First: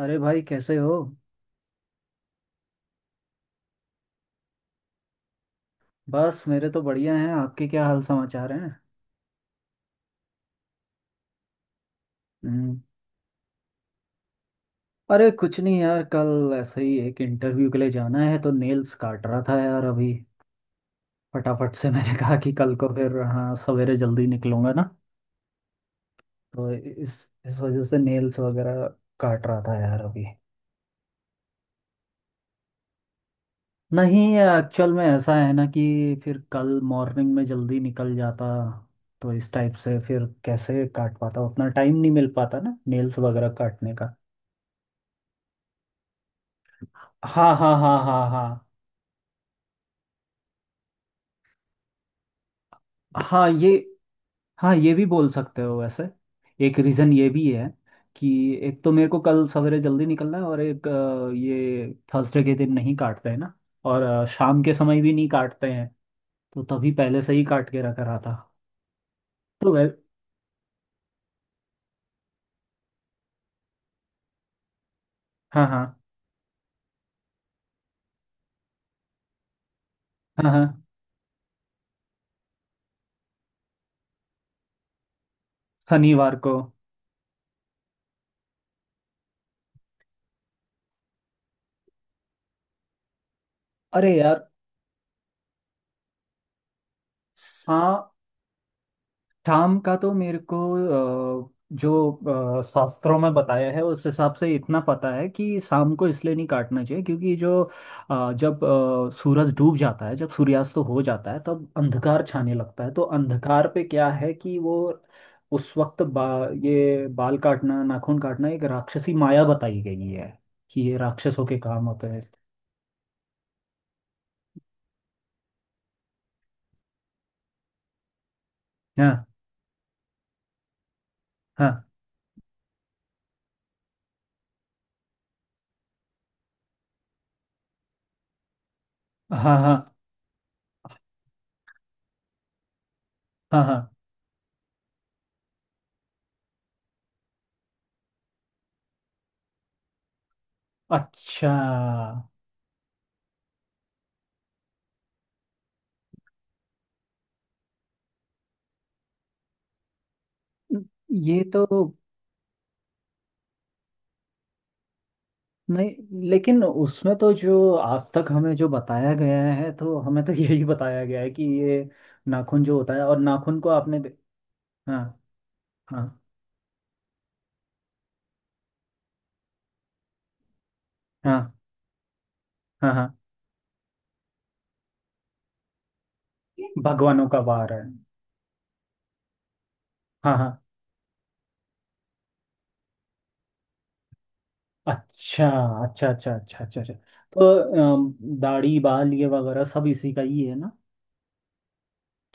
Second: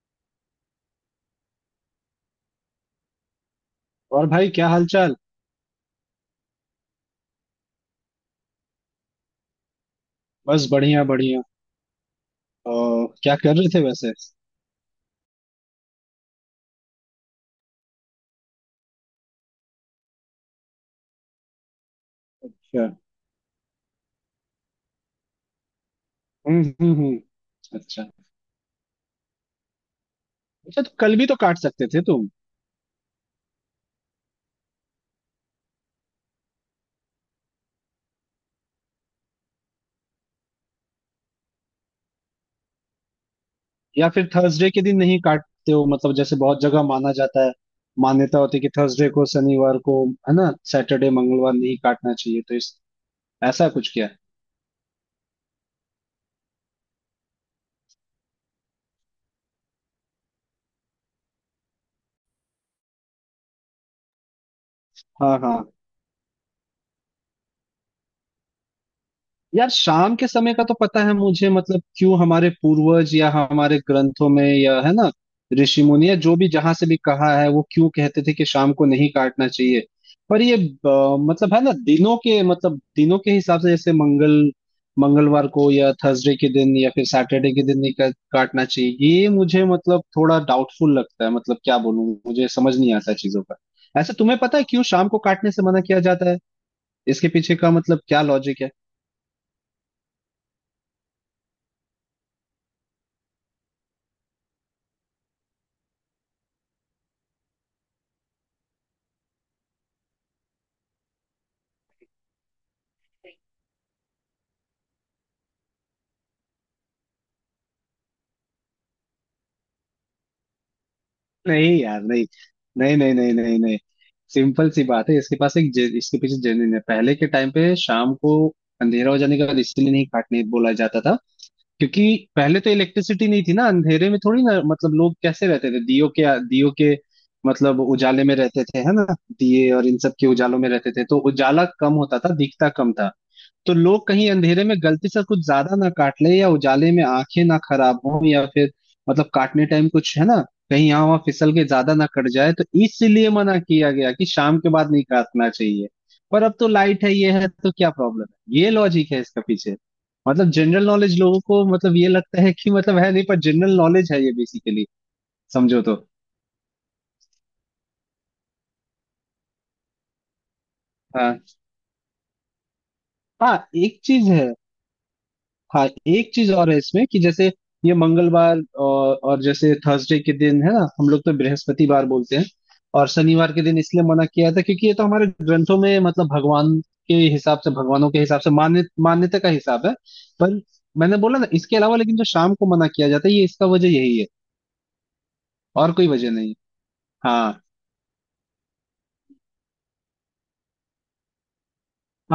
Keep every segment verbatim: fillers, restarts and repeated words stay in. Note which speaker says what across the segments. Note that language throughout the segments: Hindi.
Speaker 1: अरे भाई, कैसे हो?
Speaker 2: और भाई क्या हालचाल।
Speaker 1: बस मेरे तो बढ़िया हैं। आपके क्या हाल समाचार हैं?
Speaker 2: बस बढ़िया बढ़िया।
Speaker 1: हम्म।
Speaker 2: और क्या कर रहे थे वैसे? अच्छा।
Speaker 1: अरे कुछ नहीं यार, कल ऐसे ही एक इंटरव्यू के लिए जाना है तो नेल्स काट रहा था यार अभी। फटाफट से मैंने कहा कि कल को फिर, हाँ, सवेरे जल्दी निकलूंगा ना।
Speaker 2: हम्म
Speaker 1: तो
Speaker 2: हम्म
Speaker 1: इस
Speaker 2: हम्म।
Speaker 1: इस वजह से
Speaker 2: अच्छा,
Speaker 1: नेल्स वगैरह काट रहा था यार अभी।
Speaker 2: अच्छा तो कल भी तो काट सकते थे तुम।
Speaker 1: नहीं, एक्चुअल में ऐसा है ना कि फिर कल मॉर्निंग में जल्दी निकल जाता। तो इस टाइप से फिर कैसे काट पाता, उतना टाइम नहीं मिल पाता ना नेल्स वगैरह काटने
Speaker 2: या
Speaker 1: का।
Speaker 2: फिर थर्सडे के दिन नहीं काटते हो मतलब, जैसे बहुत जगह माना जाता है,
Speaker 1: हाँ, हाँ, हाँ, हाँ,
Speaker 2: मान्यता होती है
Speaker 1: हाँ।
Speaker 2: कि थर्सडे को, शनिवार को, है ना सैटरडे, मंगलवार नहीं काटना चाहिए तो इस,
Speaker 1: हाँ, ये।
Speaker 2: ऐसा कुछ क्या है?
Speaker 1: हाँ, ये भी बोल सकते हो वैसे। एक रीज़न ये भी है कि एक तो मेरे को कल सवेरे जल्दी निकलना है, और एक, अ, ये थर्सडे के दिन नहीं काटते हैं ना। और अ, शाम के समय भी नहीं
Speaker 2: हाँ हाँ।
Speaker 1: काटते हैं। तो तभी पहले से ही काट के रखा रहा था।
Speaker 2: यार
Speaker 1: तो वै
Speaker 2: शाम के समय का तो पता है मुझे, मतलब क्यों हमारे पूर्वज या हमारे ग्रंथों में या, है ना,
Speaker 1: हाँ,
Speaker 2: ऋषि
Speaker 1: हाँ,
Speaker 2: मुनि या जो भी जहां से भी कहा है, वो क्यों कहते थे कि शाम को नहीं काटना चाहिए। पर
Speaker 1: हाँ,
Speaker 2: ये
Speaker 1: हाँ।
Speaker 2: अ, मतलब है ना, दिनों के, मतलब दिनों के हिसाब से जैसे मंगल, मंगलवार को या थर्सडे
Speaker 1: शनिवार
Speaker 2: के
Speaker 1: को।
Speaker 2: दिन या फिर सैटरडे के दिन नहीं का, काटना चाहिए, ये मुझे मतलब थोड़ा डाउटफुल लगता है, मतलब क्या बोलूं, मुझे समझ नहीं आता है चीजों का।
Speaker 1: अरे
Speaker 2: ऐसा तुम्हें
Speaker 1: यार।
Speaker 2: पता है क्यों शाम को काटने से मना किया जाता है? इसके पीछे का
Speaker 1: सा
Speaker 2: मतलब क्या लॉजिक है?
Speaker 1: शाम का तो मेरे को अ, जो अ, शास्त्रों में बताया है उस हिसाब से इतना पता है कि शाम को इसलिए नहीं काटना चाहिए, क्योंकि जो अ, जब अ, सूरज डूब जाता है, जब सूर्यास्त हो जाता है, तब अंधकार छाने लगता है। तो अंधकार पे क्या है कि वो उस वक्त बा, ये बाल काटना, नाखून काटना एक राक्षसी माया बताई गई है। कि ये राक्षसों के
Speaker 2: नहीं
Speaker 1: काम
Speaker 2: यार,
Speaker 1: होते हैं।
Speaker 2: नहीं नहीं नहीं नहीं नहीं नहीं। सिंपल सी बात है, इसके पास एक जे- इसके पीछे जर्नी है। पहले के टाइम पे शाम को अंधेरा हो
Speaker 1: हाँ,
Speaker 2: जाने के बाद इसीलिए नहीं काटने बोला जाता था,
Speaker 1: हाँ,
Speaker 2: क्योंकि पहले तो इलेक्ट्रिसिटी नहीं थी ना, अंधेरे में थोड़ी ना, मतलब लोग कैसे रहते थे, दियो के दियो के मतलब उजाले में रहते थे, है ना।
Speaker 1: हाँ,
Speaker 2: दिए
Speaker 1: हाँ,
Speaker 2: और इन सब के उजालों में रहते थे, तो उजाला कम होता था, दिखता कम था।
Speaker 1: हाँ,
Speaker 2: तो
Speaker 1: हाँ।
Speaker 2: लोग कहीं अंधेरे में गलती से कुछ ज्यादा ना काट ले, या उजाले में आंखें ना खराब हो, या फिर मतलब काटने टाइम कुछ, है ना, कहीं यहाँ वहां
Speaker 1: अच्छा।
Speaker 2: फिसल के ज्यादा ना कट जाए, तो इसलिए मना किया गया कि शाम के बाद नहीं काटना चाहिए। पर अब तो लाइट है ये है, तो क्या प्रॉब्लम है? ये लॉजिक है इसका पीछे। मतलब जनरल नॉलेज लोगों
Speaker 1: ये तो।
Speaker 2: को, मतलब ये लगता है कि मतलब है नहीं, पर जनरल नॉलेज है ये बेसिकली, समझो तो।
Speaker 1: नहीं, लेकिन उसमें तो जो आज तक हमें, जो बताया गया है, तो हमें तो यही बताया गया है
Speaker 2: हाँ
Speaker 1: कि ये नाखून जो होता है और
Speaker 2: हाँ
Speaker 1: नाखून को आपने
Speaker 2: एक
Speaker 1: दे।
Speaker 2: चीज है।
Speaker 1: हाँ,
Speaker 2: हाँ
Speaker 1: हाँ,
Speaker 2: एक चीज और है इसमें, कि जैसे ये मंगलवार और, और जैसे थर्सडे के दिन, है ना, हम लोग तो
Speaker 1: हाँ,
Speaker 2: बृहस्पतिवार बोलते हैं।
Speaker 1: हाँ,
Speaker 2: और
Speaker 1: हाँ।
Speaker 2: शनिवार के दिन इसलिए मना किया था, क्योंकि ये तो हमारे ग्रंथों में मतलब भगवान के
Speaker 1: भगवानों का
Speaker 2: हिसाब से,
Speaker 1: वार है।
Speaker 2: भगवानों के हिसाब से मान्य, मान्यता का हिसाब है।
Speaker 1: हाँ, हाँ।
Speaker 2: पर मैंने बोला ना, इसके अलावा लेकिन जो शाम को मना किया जाता है, ये इसका वजह यही है,
Speaker 1: अच्छा,
Speaker 2: और
Speaker 1: अच्छा,
Speaker 2: कोई वजह
Speaker 1: अच्छा,
Speaker 2: नहीं।
Speaker 1: अच्छा, अच्छा, अच्छा। तो
Speaker 2: हाँ
Speaker 1: अम, दाढ़ी बाल ये वगैरह सब इसी का ही है ना?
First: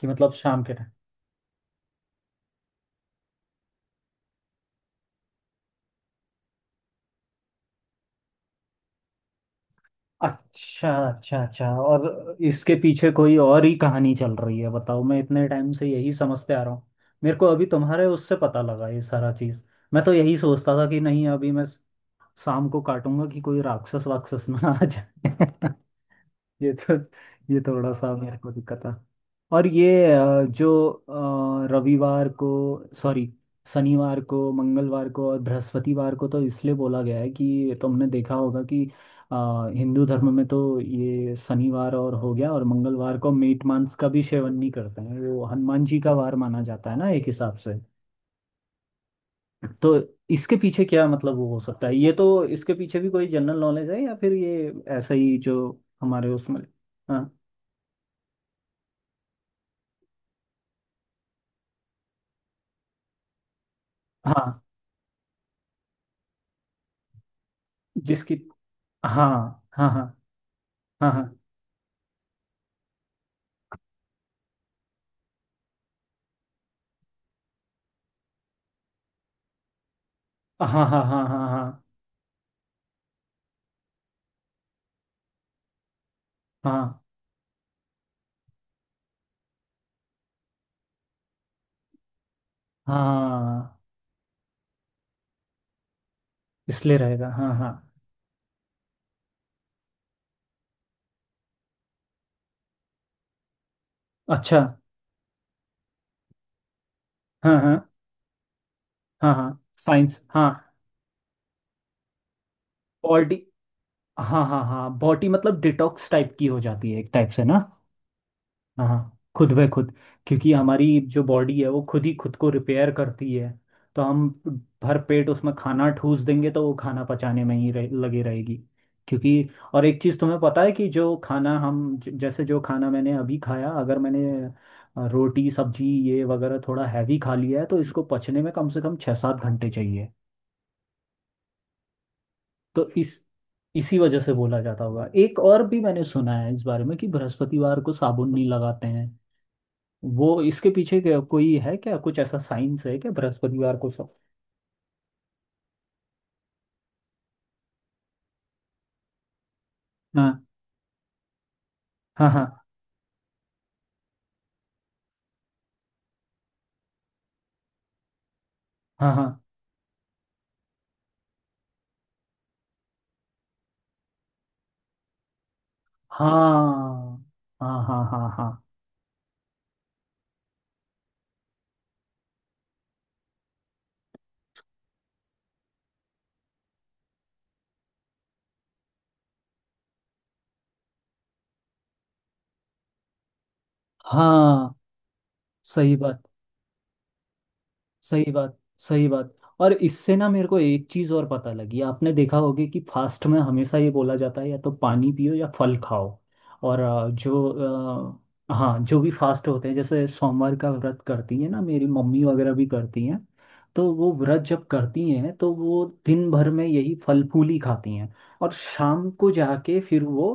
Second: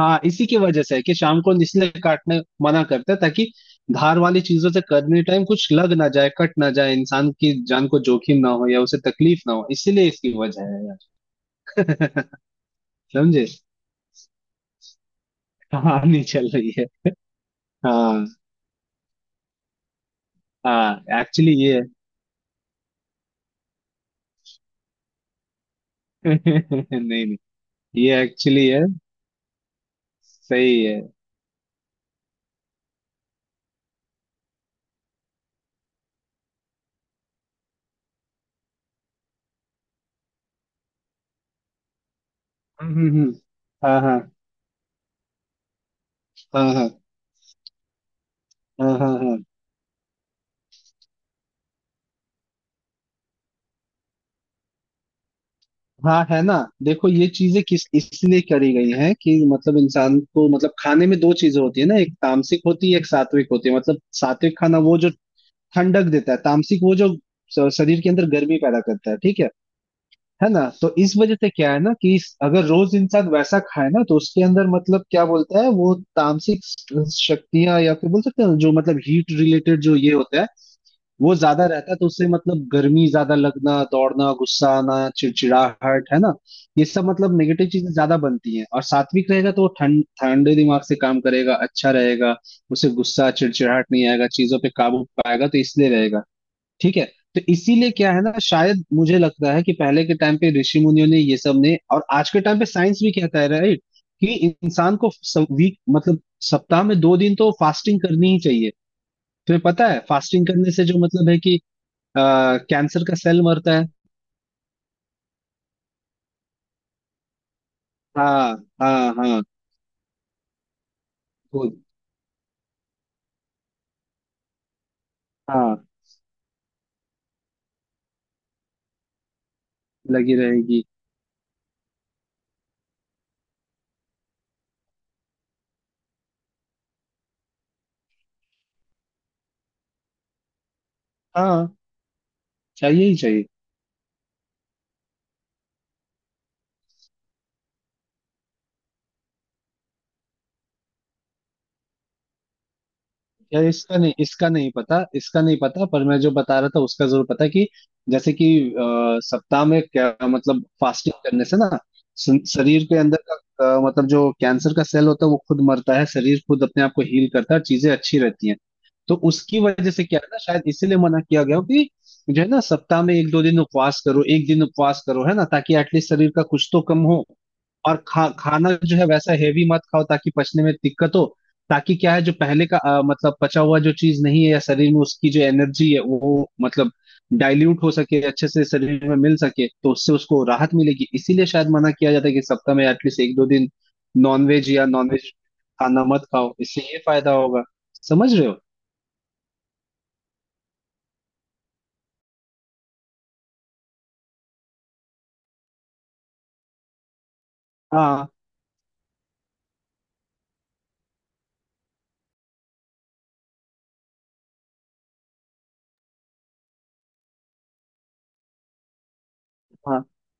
Speaker 1: कि मतलब
Speaker 2: इसी की
Speaker 1: शाम के।
Speaker 2: वजह से है कि शाम को इसलिए काटने मना करते हैं, ताकि धार वाली चीजों से करने टाइम कुछ लग ना जाए, कट ना जाए, इंसान की जान को जोखिम ना हो, या उसे तकलीफ ना हो, इसीलिए इसकी वजह है।
Speaker 1: अच्छा, अच्छा, अच्छा,
Speaker 2: यार
Speaker 1: और इसके पीछे कोई
Speaker 2: समझे,
Speaker 1: और ही कहानी चल रही है? बताओ, मैं इतने टाइम से यही
Speaker 2: कहानी चल
Speaker 1: समझते आ
Speaker 2: रही
Speaker 1: रहा
Speaker 2: है।
Speaker 1: हूँ। मेरे को अभी तुम्हारे
Speaker 2: हाँ
Speaker 1: उससे पता लगा ये सारा चीज़। मैं तो यही सोचता था कि
Speaker 2: हाँ,
Speaker 1: नहीं, अभी
Speaker 2: एक्चुअली
Speaker 1: मैं
Speaker 2: ये है।
Speaker 1: शाम को काटूंगा कि कोई राक्षस वाक्षस ना आ जाए। ये तो।
Speaker 2: नहीं नहीं,
Speaker 1: ये थोड़ा सा
Speaker 2: ये
Speaker 1: मेरे को
Speaker 2: एक्चुअली
Speaker 1: दिक्कत
Speaker 2: है,
Speaker 1: है। और ये अ,
Speaker 2: सही है।
Speaker 1: जो अ, रविवार को, सॉरी, शनिवार को, मंगलवार को और बृहस्पतिवार को तो इसलिए बोला गया है कि तुमने देखा होगा कि अ, हिंदू धर्म में तो ये शनिवार और हो गया, और
Speaker 2: हम्म, हम्म,
Speaker 1: मंगलवार को
Speaker 2: हम्म।
Speaker 1: मीट मांस
Speaker 2: हाँ
Speaker 1: का भी
Speaker 2: हाँ,
Speaker 1: सेवन नहीं करते हैं, वो हनुमान जी का वार माना
Speaker 2: हाँ हाँ,
Speaker 1: जाता है ना एक हिसाब से।
Speaker 2: हाँ हाँ हाँ,
Speaker 1: तो इसके पीछे क्या मतलब वो हो सकता है? ये तो इसके पीछे भी कोई जनरल नॉलेज है या फिर ये ऐसा ही जो
Speaker 2: हाँ।
Speaker 1: हमारे
Speaker 2: है ना,
Speaker 1: उसमें।
Speaker 2: देखो
Speaker 1: हाँ,
Speaker 2: ये चीजें किस इसलिए करी गई हैं, कि मतलब इंसान को, मतलब खाने में दो चीजें होती है ना, एक तामसिक होती है, एक सात्विक होती है। मतलब सात्विक
Speaker 1: हाँ।
Speaker 2: खाना वो जो ठंडक देता है, तामसिक वो जो स- शरीर के अंदर
Speaker 1: जिसकी।
Speaker 2: गर्मी पैदा करता है,
Speaker 1: हाँ,
Speaker 2: ठीक है।
Speaker 1: हाँ, हाँ,
Speaker 2: है ना, तो इस
Speaker 1: हाँ,
Speaker 2: वजह से क्या है ना कि इस- अगर रोज इंसान वैसा खाए ना, तो उसके अंदर मतलब क्या बोलता है वो, तामसिक शक्तियां, या फिर बोल सकते हैं जो मतलब हीट रिलेटेड जो ये होता है
Speaker 1: हाँ, हाँ, हाँ,
Speaker 2: वो
Speaker 1: हाँ,
Speaker 2: ज्यादा
Speaker 1: हाँ,
Speaker 2: रहता है। तो उससे मतलब गर्मी ज्यादा लगना, दौड़ना, गुस्सा आना, चिड़चिड़ाहट, है ना, ये
Speaker 1: हाँ,
Speaker 2: सब मतलब नेगेटिव चीजें ज्यादा बनती हैं। और सात्विक रहेगा तो वो ठंड, ठंडे दिमाग से काम करेगा, अच्छा रहेगा, उसे
Speaker 1: हाँ,
Speaker 2: गुस्सा
Speaker 1: हाँ,
Speaker 2: चिड़चिड़ाहट नहीं आएगा, चीजों पे काबू पाएगा, तो इसलिए रहेगा।
Speaker 1: इसलिए
Speaker 2: ठीक है।
Speaker 1: रहेगा,
Speaker 2: तो
Speaker 1: हाँ, हाँ।
Speaker 2: इसीलिए क्या है ना, शायद मुझे लगता है कि पहले के टाइम पे ऋषि मुनियों ने ये सब ने, और आज के टाइम पे साइंस भी कहता है, राइट, कि
Speaker 1: अच्छा।
Speaker 2: इंसान को वीक मतलब सप्ताह में दो दिन तो
Speaker 1: हाँ, हाँ,
Speaker 2: फास्टिंग करनी ही चाहिए।
Speaker 1: हाँ, हाँ
Speaker 2: तुम्हें पता है
Speaker 1: साइंस,
Speaker 2: फास्टिंग
Speaker 1: हाँ।
Speaker 2: करने से जो मतलब है कि आ, कैंसर का
Speaker 1: बॉडी।
Speaker 2: सेल मरता है।
Speaker 1: हाँ, हाँ, हाँ, बॉडी मतलब डिटॉक्स टाइप की हो जाती है एक टाइप से ना।
Speaker 2: हाँ
Speaker 1: हाँ,
Speaker 2: हाँ
Speaker 1: हाँ,
Speaker 2: हाँ,
Speaker 1: खुद ब खुद। क्योंकि हमारी जो बॉडी है
Speaker 2: खुद।
Speaker 1: वो खुद ही खुद को रिपेयर करती है। तो हम भर पेट उसमें
Speaker 2: हाँ,
Speaker 1: खाना ठूस देंगे तो वो खाना पचाने में ही रहे, लगी रहेगी। क्योंकि और एक चीज़
Speaker 2: लगी
Speaker 1: तुम्हें पता है
Speaker 2: रहेगी।
Speaker 1: कि जो खाना हम ज- जैसे जो खाना मैंने अभी खाया, अगर मैंने अ, रोटी सब्जी ये वगैरह थोड़ा हैवी खा लिया है तो इसको पचने में कम से कम छः सात घंटे चाहिए।
Speaker 2: हाँ,
Speaker 1: तो
Speaker 2: चाहिए ही
Speaker 1: इस
Speaker 2: चाहिए।
Speaker 1: इसी वजह से बोला जाता होगा। एक और भी मैंने सुना है इस बारे में कि बृहस्पतिवार को साबुन नहीं लगाते हैं। वो इसके पीछे क्या- कोई है क्या, कुछ ऐसा साइंस है क्या
Speaker 2: यार
Speaker 1: बृहस्पतिवार को
Speaker 2: इसका नहीं,
Speaker 1: सब?
Speaker 2: इसका नहीं पता, इसका नहीं पता, पर मैं जो बता रहा था उसका जरूर पता है, कि जैसे कि अ, सप्ताह में क्या
Speaker 1: हाँ,
Speaker 2: मतलब फास्टिंग करने से ना,
Speaker 1: हाँ, हाँ,
Speaker 2: स- शरीर के अंदर का अ, मतलब जो कैंसर का सेल होता है वो खुद मरता है, शरीर खुद अपने आप को हील करता है, चीजें अच्छी रहती हैं।
Speaker 1: हाँ,
Speaker 2: तो
Speaker 1: हाँ,
Speaker 2: उसकी वजह से क्या है ना, शायद इसीलिए मना किया गया हो कि जो है ना, सप्ताह में एक दो दिन उपवास करो, एक दिन उपवास करो, है ना, ताकि एटलीस्ट शरीर का कुछ तो कम हो।
Speaker 1: हाँ,
Speaker 2: और
Speaker 1: हाँ, हाँ, हाँ, हाँ,
Speaker 2: खा
Speaker 1: हाँ,
Speaker 2: खाना जो है वैसा हेवी मत खाओ, ताकि पचने में दिक्कत हो, ताकि क्या है जो पहले का अ, मतलब पचा हुआ जो चीज नहीं है, या शरीर में उसकी जो एनर्जी है वो मतलब डाइल्यूट हो सके अच्छे से, शरीर में मिल सके, तो उससे उसको राहत मिलेगी। इसीलिए शायद मना किया जाता है कि सप्ताह में एटलीस्ट एक दो दिन नॉनवेज,
Speaker 1: हाँ।
Speaker 2: या नॉनवेज
Speaker 1: सही
Speaker 2: खाना
Speaker 1: बात।
Speaker 2: मत खाओ, इससे ये फायदा होगा,
Speaker 1: सही
Speaker 2: समझ रहे
Speaker 1: बात।
Speaker 2: हो।
Speaker 1: सही बात। और इससे ना मेरे को एक चीज और पता लगी, आपने देखा होगा कि फास्ट में हमेशा ये बोला जाता है या तो पानी पियो या फल खाओ। और अ, जो
Speaker 2: हाँ
Speaker 1: अ, हाँ, जो भी फास्ट होते हैं जैसे सोमवार का व्रत करती है ना मेरी मम्मी वगैरह भी करती हैं। तो वो व्रत जब करती हैं तो वो दिन भर में यही फल फूल ही खाती हैं। और शाम को जाके
Speaker 2: हाँ,
Speaker 1: फिर वो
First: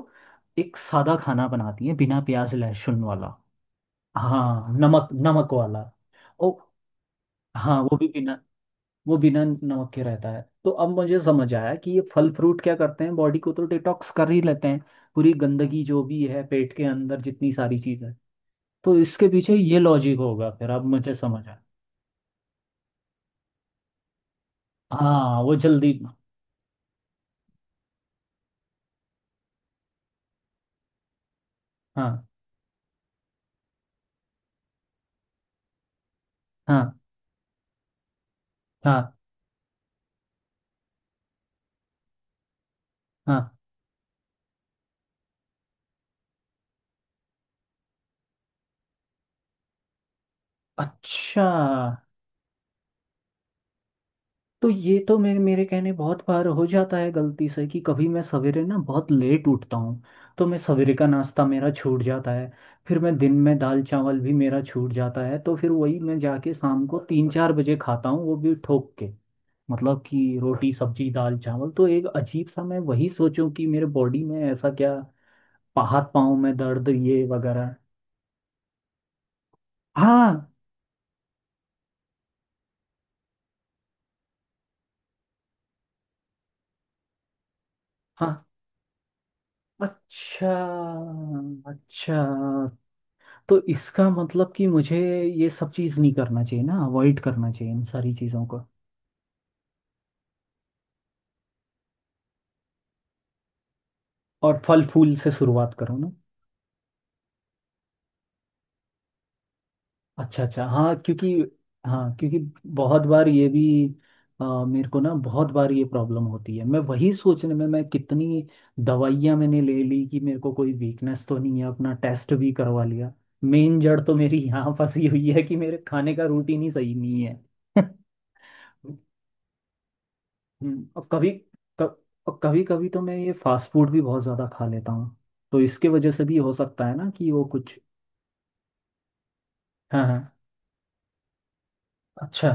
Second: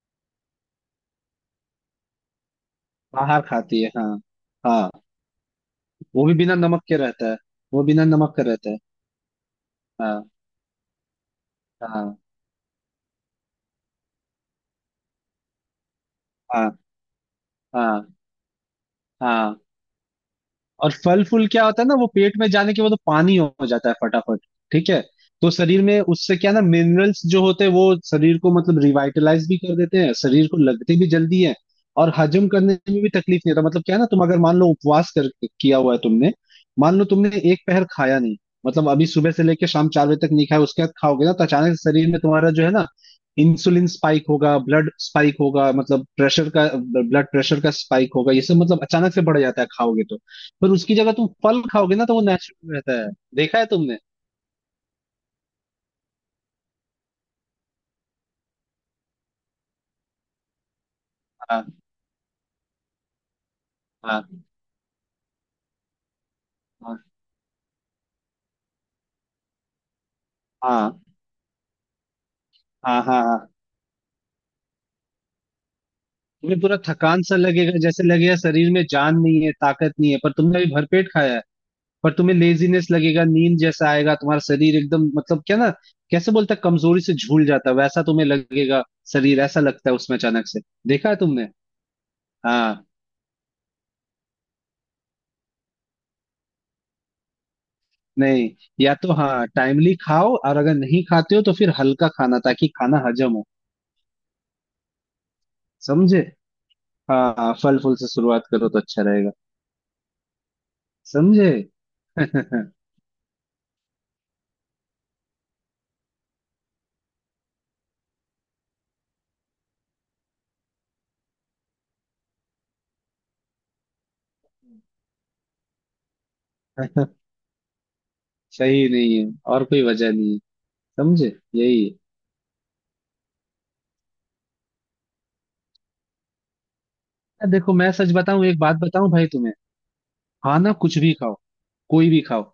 Speaker 1: एक सादा खाना बनाती हैं बिना प्याज लहसुन वाला।
Speaker 2: आहार खाती है, हाँ।
Speaker 1: हाँ,
Speaker 2: हाँ,
Speaker 1: नमक नमक वाला।
Speaker 2: वो भी
Speaker 1: ओ।
Speaker 2: बिना नमक के रहता है।
Speaker 1: हाँ,
Speaker 2: वो
Speaker 1: वो
Speaker 2: बिना
Speaker 1: भी
Speaker 2: नमक
Speaker 1: बिना।
Speaker 2: का रहता है।
Speaker 1: वो बिना नमक के
Speaker 2: हाँ
Speaker 1: रहता है। तो अब मुझे समझ आया कि ये
Speaker 2: हाँ।
Speaker 1: फल फ्रूट क्या करते हैं, बॉडी को तो डिटॉक्स कर ही लेते हैं। पूरी गंदगी जो भी है
Speaker 2: हाँ
Speaker 1: पेट के अंदर जितनी सारी चीज़
Speaker 2: हाँ
Speaker 1: है। तो इसके पीछे
Speaker 2: हाँ।
Speaker 1: ये लॉजिक होगा, फिर अब
Speaker 2: और
Speaker 1: मुझे
Speaker 2: फल फूल
Speaker 1: समझ आया।
Speaker 2: क्या होता है ना, वो पेट में जाने के बाद वो पानी हो हो जाता है फटाफट, ठीक है।
Speaker 1: हाँ,
Speaker 2: तो
Speaker 1: वो
Speaker 2: शरीर
Speaker 1: जल्दी।
Speaker 2: में उससे क्या ना, मिनरल्स जो होते हैं वो शरीर को मतलब रिवाइटलाइज भी कर देते हैं, शरीर को लगते भी जल्दी है, और
Speaker 1: हाँ,
Speaker 2: हजम करने में भी तकलीफ नहीं होता। मतलब क्या है ना, तुम अगर मान लो उपवास कर किया हुआ है तुमने,
Speaker 1: हाँ,
Speaker 2: मान लो तुमने एक पहर खाया नहीं, मतलब
Speaker 1: हाँ,
Speaker 2: अभी सुबह से लेकर शाम चार बजे तक नहीं खाया, उसके बाद खाओगे ना, तो अचानक से शरीर में तुम्हारा जो है ना,
Speaker 1: हाँ।
Speaker 2: इंसुलिन स्पाइक होगा, ब्लड स्पाइक होगा, मतलब प्रेशर का, ब्लड प्रेशर का स्पाइक होगा, ये सब मतलब अचानक से बढ़ जाता है खाओगे तो। पर उसकी जगह तुम
Speaker 1: अच्छा
Speaker 2: फल खाओगे ना, तो वो नेचुरल रहता है। देखा है तुमने?
Speaker 1: तो ये तो मेरे मेरे कहने बहुत बार हो जाता है गलती से कि कभी मैं सवेरे ना बहुत लेट उठता हूँ। तो मैं सवेरे का नाश्ता
Speaker 2: हाँ
Speaker 1: मेरा छूट जाता है। फिर मैं दिन में दाल चावल भी
Speaker 2: हाँ
Speaker 1: मेरा छूट जाता है, तो फिर वही मैं जाके शाम को
Speaker 2: हाँ
Speaker 1: तीन चार बजे खाता हूँ, वो भी ठोक के, मतलब कि रोटी
Speaker 2: हाँ
Speaker 1: सब्जी दाल चावल। तो एक अजीब सा मैं
Speaker 2: हाँ
Speaker 1: वही
Speaker 2: हाँ
Speaker 1: सोचूं
Speaker 2: हाँ।
Speaker 1: कि मेरे बॉडी में ऐसा क्या, पा- हाथ पाँव में
Speaker 2: तुम्हें पूरा
Speaker 1: दर्द
Speaker 2: थकान
Speaker 1: ये
Speaker 2: सा
Speaker 1: वगैरह।
Speaker 2: लगेगा, जैसे लगेगा शरीर में जान नहीं है, ताकत नहीं है, पर
Speaker 1: हाँ,
Speaker 2: तुमने अभी भरपेट खाया है, पर तुम्हें लेजीनेस लगेगा, नींद जैसा आएगा, तुम्हारा शरीर एकदम मतलब क्या ना, कैसे बोलता है, कमजोरी से झूल जाता है वैसा तुम्हें
Speaker 1: हाँ।
Speaker 2: लगेगा। शरीर ऐसा लगता है उसमें
Speaker 1: अच्छा,
Speaker 2: अचानक से, देखा है तुमने?
Speaker 1: अच्छा।
Speaker 2: हाँ।
Speaker 1: तो इसका मतलब कि मुझे ये सब चीज़ नहीं करना चाहिए ना, अवॉइड करना चाहिए इन सारी चीज़ों
Speaker 2: नहीं,
Speaker 1: को।
Speaker 2: या तो हाँ टाइमली खाओ, और अगर नहीं खाते हो तो फिर हल्का खाना ताकि खाना हजम हो,
Speaker 1: और फल फूल से शुरुआत करो ना।
Speaker 2: समझे। हाँ हाँ, फल फूल से शुरुआत करो तो अच्छा रहेगा,
Speaker 1: अच्छा, अच्छा, हाँ, क्योंकि,
Speaker 2: समझे।
Speaker 1: हाँ क्योंकि बहुत बार ये भी अ, मेरे को ना बहुत बार ये प्रॉब्लम होती है, मैं वही सोचने में मैं कितनी दवाइयाँ मैंने ले ली कि मेरे को कोई वीकनेस तो नहीं है, अपना टेस्ट भी करवा लिया। मेन जड़ तो मेरी यहाँ फंसी हुई है कि मेरे खाने का रूटीन ही सही नहीं है।
Speaker 2: सही नहीं है और कोई वजह नहीं है,
Speaker 1: हम्म, और कभी
Speaker 2: समझे, यही है।
Speaker 1: कभ, और कभी कभी तो मैं ये फास्ट फूड भी बहुत ज़्यादा खा लेता हूँ, तो इसके वजह से भी हो सकता है ना कि वो
Speaker 2: अ, देखो
Speaker 1: कुछ।
Speaker 2: मैं सच बताऊं, एक बात बताऊं भाई तुम्हें,
Speaker 1: हाँ, हाँ।
Speaker 2: खाना कुछ भी खाओ, कोई भी खाओ।
Speaker 1: अच्छा।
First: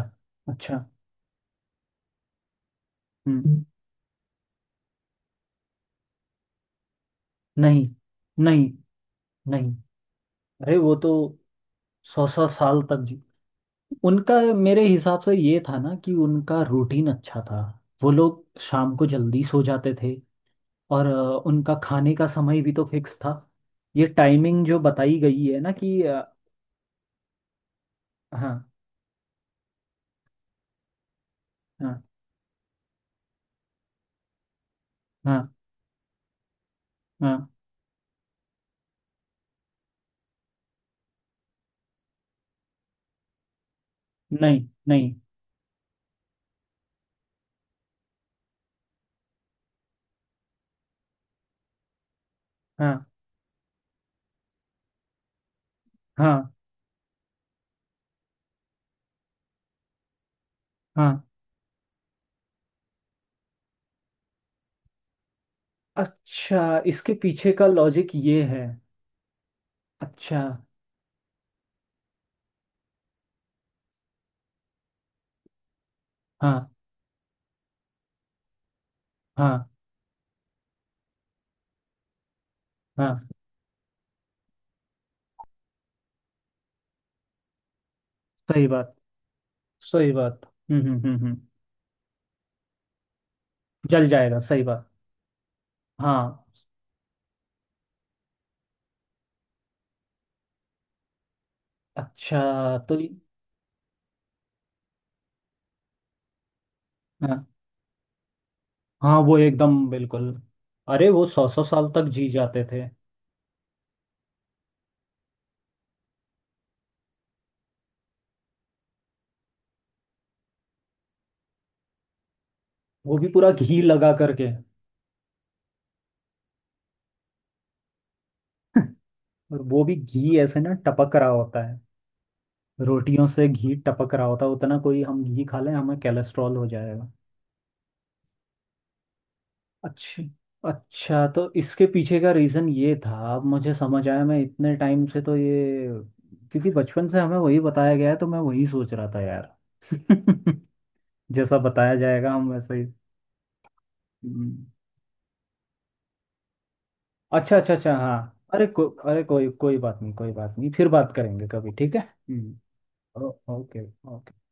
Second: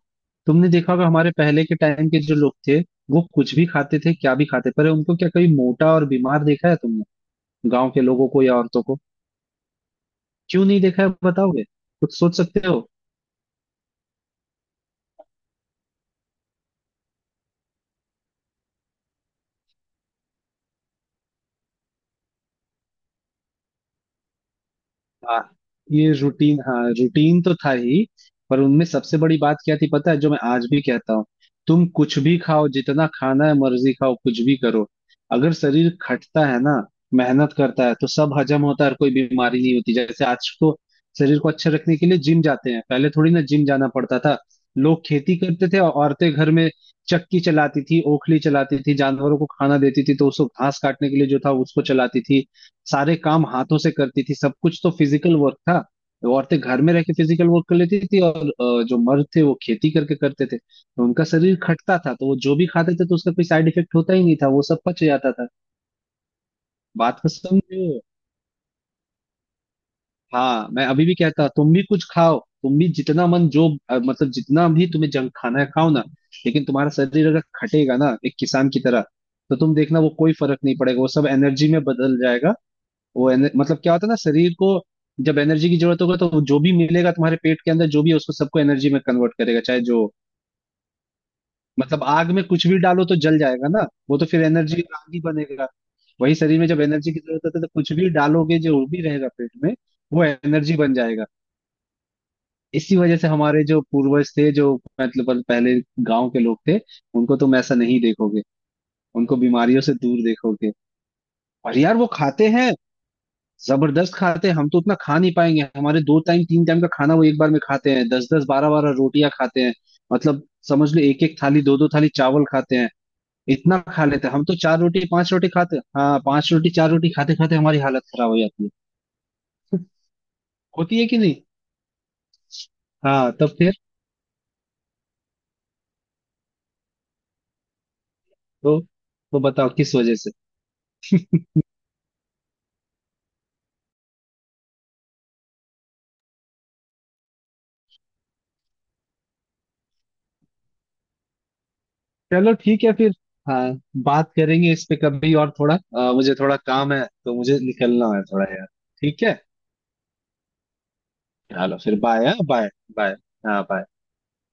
Speaker 2: तुमने
Speaker 1: अच्छा।
Speaker 2: देखा होगा हमारे पहले के टाइम के जो लोग थे, वो कुछ
Speaker 1: हम्म।
Speaker 2: भी खाते थे, क्या भी खाते, पर उनको क्या कभी मोटा और बीमार देखा है तुमने,
Speaker 1: नहीं,
Speaker 2: गांव के लोगों को या
Speaker 1: नहीं,
Speaker 2: औरतों को?
Speaker 1: नहीं।
Speaker 2: क्यों
Speaker 1: अरे
Speaker 2: नहीं
Speaker 1: वो
Speaker 2: देखा है
Speaker 1: तो
Speaker 2: बताओगे, कुछ
Speaker 1: सौ
Speaker 2: सोच
Speaker 1: सौ
Speaker 2: सकते हो?
Speaker 1: साल तक जी, उनका मेरे हिसाब से ये था ना कि उनका रूटीन अच्छा था। वो लोग शाम को जल्दी सो जाते थे। और अ, उनका खाने का समय भी तो फिक्स था। ये टाइमिंग जो बताई
Speaker 2: हाँ
Speaker 1: गई है ना कि
Speaker 2: ये
Speaker 1: अ,
Speaker 2: रूटीन, हाँ रूटीन तो था ही,
Speaker 1: हाँ,
Speaker 2: पर उनमें सबसे बड़ी बात क्या थी पता है, जो मैं आज भी कहता हूँ, तुम
Speaker 1: हाँ,
Speaker 2: कुछ भी खाओ, जितना खाना है मर्जी खाओ, कुछ भी करो,
Speaker 1: हाँ,
Speaker 2: अगर शरीर खटता है ना,
Speaker 1: हाँ।
Speaker 2: मेहनत करता है, तो सब हजम होता है और कोई बीमारी नहीं होती। जैसे आज तो शरीर को अच्छा रखने के लिए जिम जाते हैं, पहले थोड़ी ना जिम जाना पड़ता था।
Speaker 1: नहीं,
Speaker 2: लोग
Speaker 1: नहीं।
Speaker 2: खेती करते थे, और औरतें घर में चक्की चलाती थी, ओखली चलाती थी, जानवरों को खाना देती थी, तो उसको घास काटने के लिए जो था उसको चलाती थी,
Speaker 1: हाँ,
Speaker 2: सारे काम हाथों से करती थी, सब कुछ तो फिजिकल वर्क था। वो
Speaker 1: हाँ,
Speaker 2: औरतें घर में रह के फिजिकल वर्क कर लेती थी, और अ, जो मर्द थे वो खेती करके करते थे, तो
Speaker 1: हाँ।
Speaker 2: उनका शरीर खटता था, तो वो जो भी खाते थे तो उसका कोई साइड इफेक्ट होता ही नहीं था, वो सब पच जाता था।
Speaker 1: अच्छा, इसके
Speaker 2: बात को
Speaker 1: पीछे का
Speaker 2: समझो।
Speaker 1: लॉजिक ये है। अच्छा।
Speaker 2: हाँ मैं अभी भी कहता, तुम भी कुछ खाओ, तुम भी जितना मन जो अ, मतलब जितना भी तुम्हें जंक खाना है खाओ ना, लेकिन
Speaker 1: हाँ,
Speaker 2: तुम्हारा शरीर अगर खटेगा ना एक किसान की तरह, तो
Speaker 1: हाँ,
Speaker 2: तुम देखना वो कोई फर्क नहीं पड़ेगा, वो सब एनर्जी में बदल जाएगा।
Speaker 1: हाँ।
Speaker 2: वो एन- मतलब क्या होता है ना, शरीर को जब एनर्जी की जरूरत होगा, तो जो भी मिलेगा तुम्हारे पेट के अंदर जो भी है, उसको सबको
Speaker 1: सही
Speaker 2: एनर्जी
Speaker 1: बात।
Speaker 2: में कन्वर्ट करेगा चाहे जो।
Speaker 1: सही बात। हम्म, हम्म, हम्म, हम्म,
Speaker 2: मतलब आग में कुछ भी डालो तो जल जाएगा ना,
Speaker 1: जल
Speaker 2: वो तो
Speaker 1: जाएगा,
Speaker 2: फिर
Speaker 1: सही
Speaker 2: एनर्जी,
Speaker 1: बात।
Speaker 2: आग ही बनेगा। वही
Speaker 1: हाँ।
Speaker 2: शरीर में जब एनर्जी की जरूरत होती है, तो कुछ भी डालोगे जो भी रहेगा पेट में वो एनर्जी बन जाएगा।
Speaker 1: अच्छा
Speaker 2: इसी
Speaker 1: तो ये-
Speaker 2: वजह से हमारे जो पूर्वज थे, जो मतलब पहले गांव के लोग थे, उनको
Speaker 1: हाँ,
Speaker 2: तुम ऐसा नहीं देखोगे,
Speaker 1: हाँ,
Speaker 2: उनको
Speaker 1: वो
Speaker 2: बीमारियों
Speaker 1: एकदम
Speaker 2: से दूर
Speaker 1: बिल्कुल,
Speaker 2: देखोगे।
Speaker 1: अरे वो सौ सौ
Speaker 2: और
Speaker 1: साल
Speaker 2: यार वो
Speaker 1: तक जी
Speaker 2: खाते
Speaker 1: जाते
Speaker 2: हैं,
Speaker 1: थे।
Speaker 2: जबरदस्त खाते हैं, हम तो उतना खा नहीं पाएंगे, हमारे दो टाइम तीन टाइम का खाना वो एक बार में खाते हैं, दस दस बारह बारह रोटियां खाते हैं, मतलब समझ लो एक एक थाली दो दो थाली चावल खाते हैं,
Speaker 1: वो भी पूरा
Speaker 2: इतना
Speaker 1: घी
Speaker 2: खा
Speaker 1: लगा
Speaker 2: लेते हैं। हम
Speaker 1: करके।
Speaker 2: तो चार रोटी पांच रोटी खाते हैं, हाँ पांच रोटी चार रोटी खाते खाते हमारी हालत खराब हो जाती है,
Speaker 1: और वो भी घी ऐसे ना
Speaker 2: होती है
Speaker 1: टपक
Speaker 2: कि
Speaker 1: रहा
Speaker 2: नहीं।
Speaker 1: होता है, रोटियों
Speaker 2: हाँ
Speaker 1: से
Speaker 2: तब फिर,
Speaker 1: घी टपक रहा होता है, उतना कोई हम घी खा लें हमें कैलेस्ट्रॉल हो जाएगा।
Speaker 2: तो तो बताओ किस वजह
Speaker 1: अच्छा,
Speaker 2: से।
Speaker 1: अच्छा, तो इसके पीछे का रीज़न ये था, अब मुझे समझ आया। मैं इतने टाइम से तो ये, क्योंकि बचपन से हमें वही बताया गया है तो मैं वही सोच रहा था यार। जैसा बताया जाएगा हम
Speaker 2: चलो
Speaker 1: वैसे
Speaker 2: ठीक
Speaker 1: ही।
Speaker 2: है फिर। हाँ बात
Speaker 1: हम्म,
Speaker 2: करेंगे इस पे कभी और, थोड़ा अ, मुझे थोड़ा काम है, तो
Speaker 1: अच्छा,
Speaker 2: मुझे
Speaker 1: अच्छा, अच्छा,
Speaker 2: निकलना है
Speaker 1: हाँ।
Speaker 2: थोड़ा यार।
Speaker 1: अरे को,
Speaker 2: ठीक
Speaker 1: अरे
Speaker 2: है,
Speaker 1: कोई कोई बात नहीं, कोई बात नहीं, फिर बात करेंगे कभी,
Speaker 2: चलो
Speaker 1: ठीक
Speaker 2: फिर
Speaker 1: है।
Speaker 2: बाय, हाँ
Speaker 1: हम्म,
Speaker 2: बाय, बाय।
Speaker 1: ओ-
Speaker 2: हाँ
Speaker 1: ओके।
Speaker 2: bye।
Speaker 1: ओके।